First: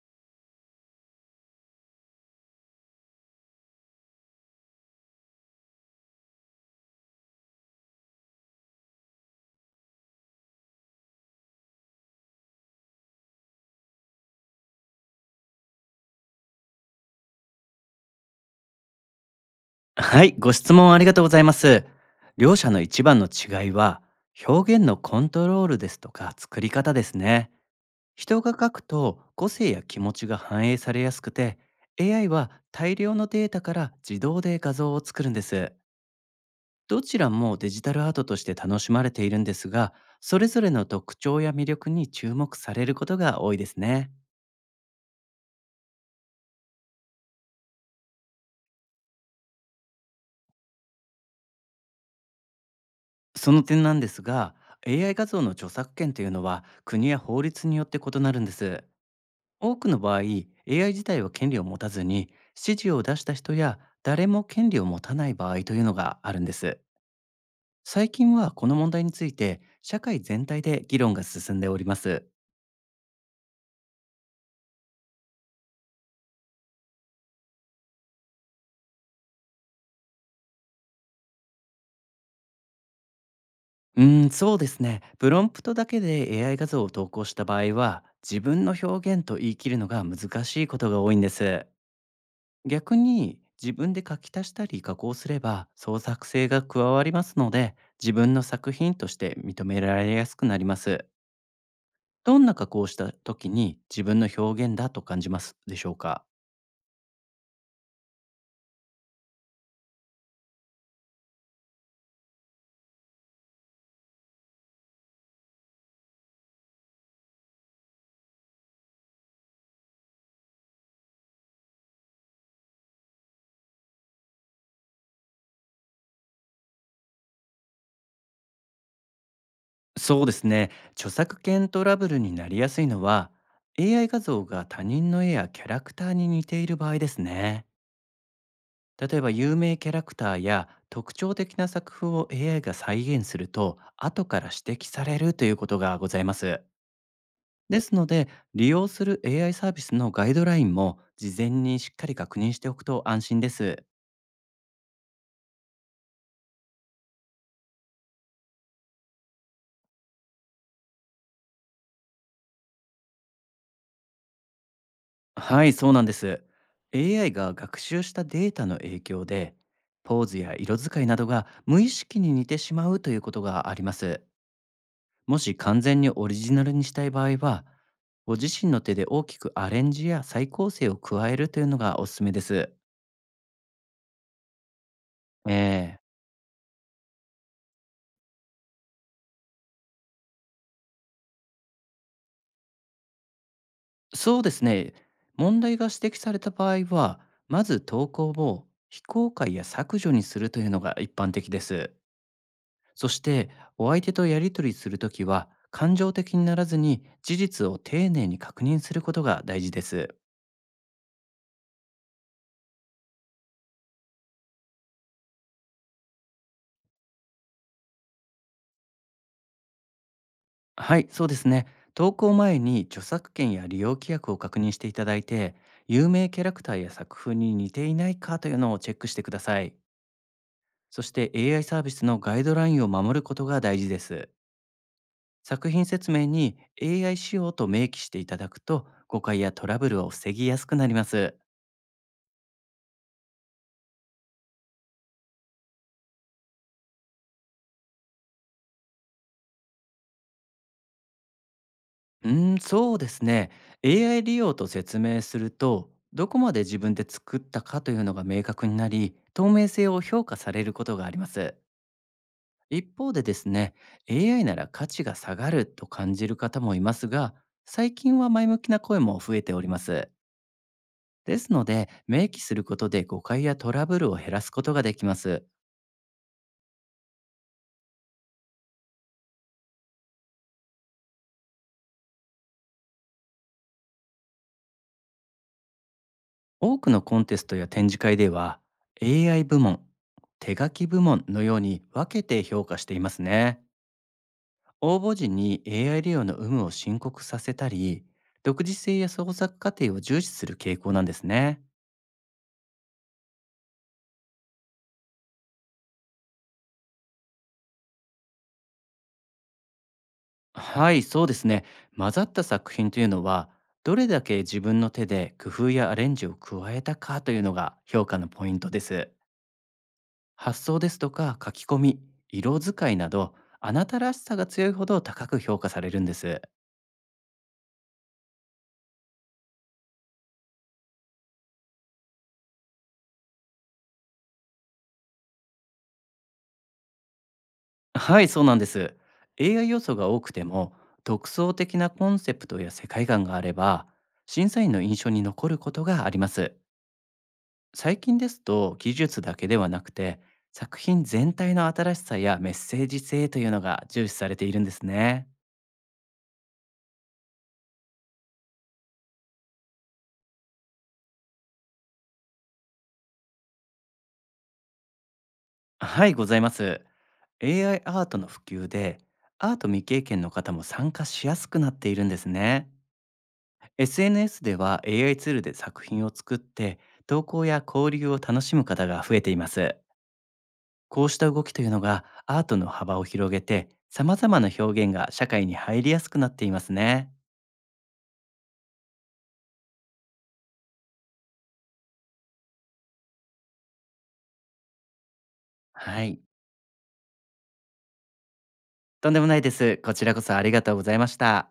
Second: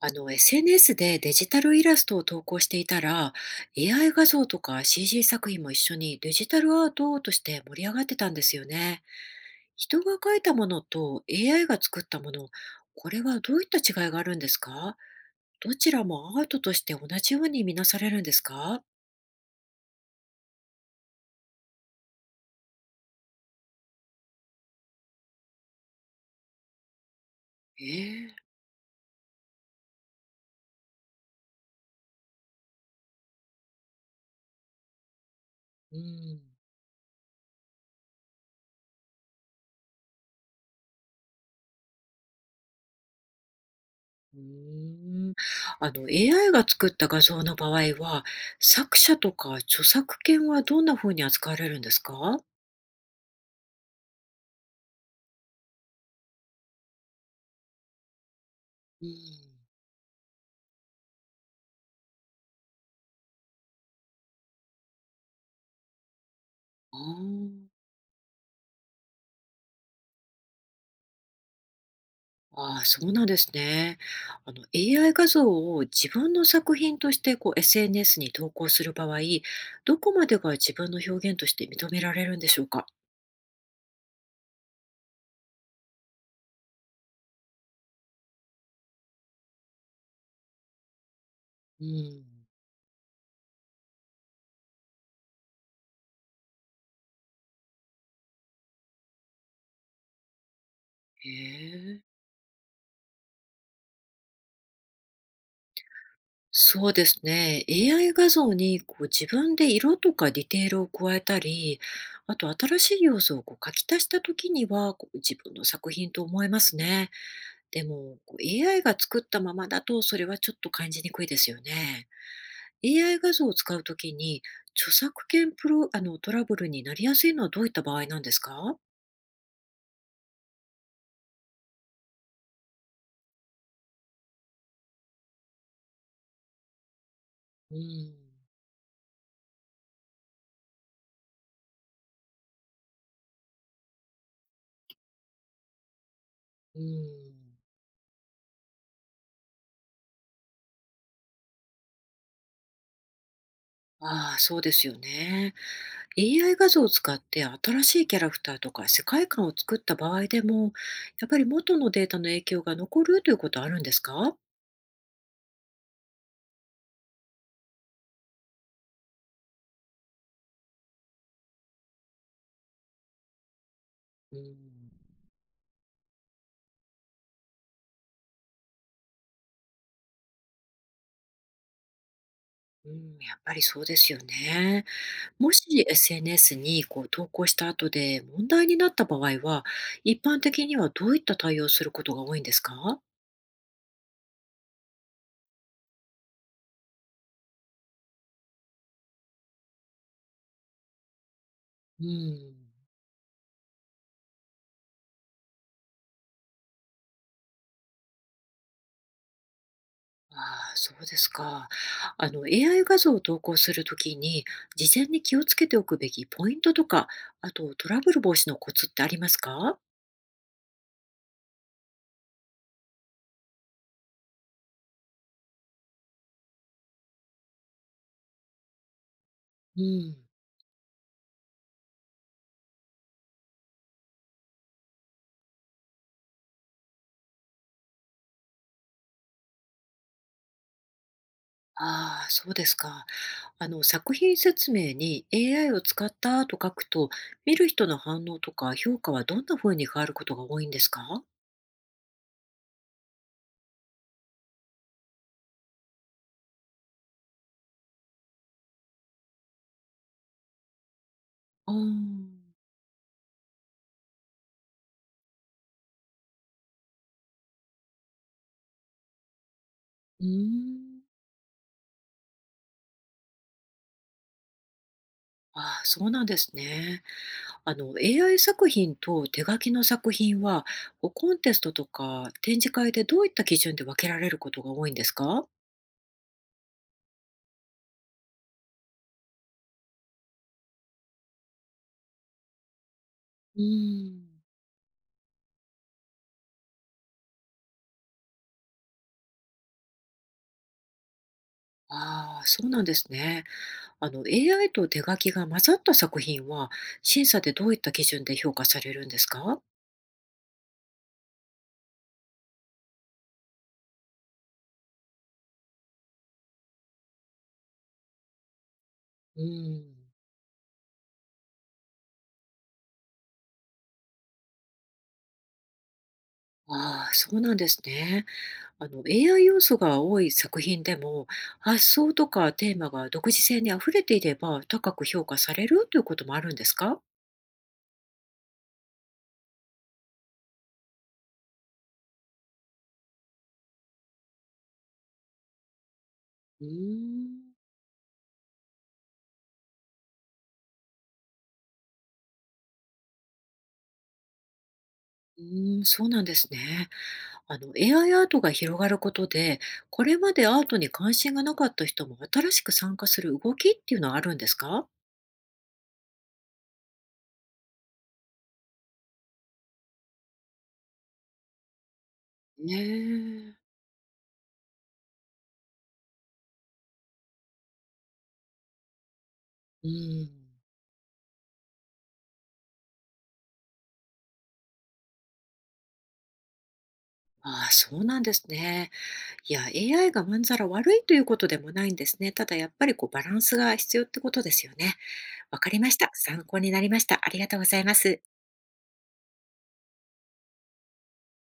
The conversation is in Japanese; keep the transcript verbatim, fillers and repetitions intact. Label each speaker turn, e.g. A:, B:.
A: あの、エスエヌエス でデジタルイラストを投稿していたら、エーアイ 画像とか シージー 作品も一緒にデジタルアートとして盛り上がってたんですよね。人が描いたものと エーアイ が作ったもの、これはどういった違いがあるんですか？どちらもアートとして同じように見なされるんですか？
B: はい、ご質問ありがとうございます。両者の一番の違いは、表現のコントロールですとか作り方ですね。
A: ええ。
B: 人が書くと個性や気持ちが反映されやすくて、エーアイ は大量のデータから自動で画像を作るんです。
A: うん。
B: どちらもデジタルアートとして楽しまれているんですが、それぞれの特徴や魅力に注目されることが多いですね。
A: うーん。あの エーアイ が作った画像の場合は、作者とか著作権はどんな風に扱われるんですか？
B: その点なんですが、エーアイ 画像の著作権というのは国や法律によって異なるんです。
A: うん。
B: 多くの場合 エーアイ 自体は権利を持たずに指示を出した人や誰も権利を持たない場合というのがあるんです。
A: ああ。
B: 最近はこの問題について社会全体で議論が進んでおります。
A: ああ、そうなんですね。あの、エーアイ 画像を自分の作品としてこう エスエヌエス に投稿する場合、どこまでが自分の表現として認められるんでしょうか？
B: うーんそうですね、プロンプトだけで エーアイ 画像を投稿した場合は自分の表現と言い切るのが難しいことが多いんです。
A: うん。
B: 逆に自分で書き足したり加工すれば創作性が加わりますので、自分の作品として認められやすくなります。
A: へえ。
B: どんな加工をした時に自分の表現だと感じますでしょうか。
A: そうですね。エーアイ 画像にこう自分で色とかディテールを加えたり、あと新しい要素をこう書き足した時にはこう自分の作品と思えますね。でもこう エーアイ が作ったままだとそれはちょっと感じにくいですよね。エーアイ 画像を使うときに、著作権プロ、あの、トラブルになりやすいのはどういった場合なんですか？
B: そうですね、著作権トラブルになりやすいのは エーアイ 画像が他人の絵やキャラクターに似ている場合ですね。
A: うん、
B: 例えば有名キャラクターや特徴的な作風を エーアイ が再現すると後から指摘されるということがございます。
A: うん。
B: ですので、利用する エーアイ サービスのガイドラインも事前にしっかり確認しておくと安心です。
A: ああ、そうですよね。エーアイ 画像を使って新しいキャラクターとか世界観を作った場合でも、やっぱり元のデータの影響が残るということはあるんですか？
B: はい、そうなんです。エーアイ が学習したデータの影響で、ポーズや色使いなどが無意識に似てしまうということがあります。
A: うん、
B: もし完全にオリジナルにしたい場合は、ご自身の手で大きくアレンジや再構成を加えるというのがおすすめです。
A: うん、やっぱりそうですよね。もし
B: ええ、
A: エスエヌエス にこう投稿した後で問題になった場合は、一般的にはどういった対応をすることが多いんですか？
B: そうですね。問題が指摘された場合は、まず投稿を非公開や削除にするというのが一般的です。
A: うん。
B: そして、お相手とやり取りするときは感情的にならずに事実を丁寧に確認することが大事です。
A: ああ、そうですか。あの、エーアイ 画像を投稿するときに、事前に気をつけておくべきポイントとか、あとトラブル防止のコツってありますか？
B: はい、そうですね。投稿前に著作権や利用規約を確認していただいて、有名キャラクターや作風に似ていないかというのをチェックしてください。
A: うん。
B: そして エーアイ サービスのガイドラインを守ることが大事です。作品説明に エーアイ 仕様と明記していただくと誤解やトラブルを防ぎやすくなります。
A: ああ、そうですか。あの、作品説明に エーアイ を使ったと書くと、見る人の反応とか評価はどんな風に変わることが多いんですか？
B: うーん、そうですね。エーアイ 利用と説明すると、どこまで自分で作ったかというのが明確になり、透明性を評価されることがあります。
A: ああ。
B: 一方でですね、エーアイ なら価値が下がると感じる方もいますが、最近は前向きな声も増えております。
A: うーん。
B: ですので、明記することで誤解やトラブルを減らすことができます。
A: ああ、そうなんですね。あの、エーアイ 作品と手書きの作品は、こうコンテストとか展示会でどういった基準で分けられることが多いんですか？
B: 多くのコンテストや展示会では、エーアイ 部門、手書き部門のように分けて評価しています
A: う
B: ね。
A: ーん。
B: 応募時に エーアイ 利用の有無を申告させたり、独自性や創作過程を重視する傾向なんですね。
A: ああ、そうなんですね。あの、エーアイ と手書きが混ざった作品は、審査でどういった基準で評価されるんですか？
B: はい、そうですね。混ざった作品というのは、どれだけ自分の手で工夫やアレンジを加えたかというのが評価のポイントです。
A: うーん。
B: 発想ですとか書き込み、色使いなど、あなたらしさが強いほど高く評価されるんです。
A: ああ、そうなんですね。あの エーアイ 要素が多い作品でも、発想とかテーマが独自性にあふれていれば高く評価されるということもあるんですか？
B: はい、そうなんです。エーアイ 要素が多くても、独創的なコンセプトや世界観があれば、審査員の印象に残ることがあります。
A: うーん。
B: 最近ですと、技術だけではなくて、作品全体の新しさやメッセージ性というのが重視されているんですね。
A: うーん、そうなんですね。あの エーアイ アイアートが広がることで、これまでアートに関心がなかった人も新しく参加する動きっていうのはあるんですか？
B: はい、ございます。エーアイ アイアートの普及で、アート未経験の方も参加しやすくなっているんですね。
A: ねえ。
B: エスエヌエス では エーアイ ツールで作品を作って投稿や交流を楽しむ方が増えています。
A: うん。
B: こうした動きというのがアートの幅を広げて、様々な表現が社会に入りやすくなっていますね。
A: ああ、そうなんですね。いや、エーアイ がまんざら悪いということでもないんですね。ただやっぱりこうバランスが必要ってことですよね。わかりまし
B: は
A: た。
B: い、
A: 参考になりました。ありがとうございます。
B: とんでもないです。こちらこそありがとうございました。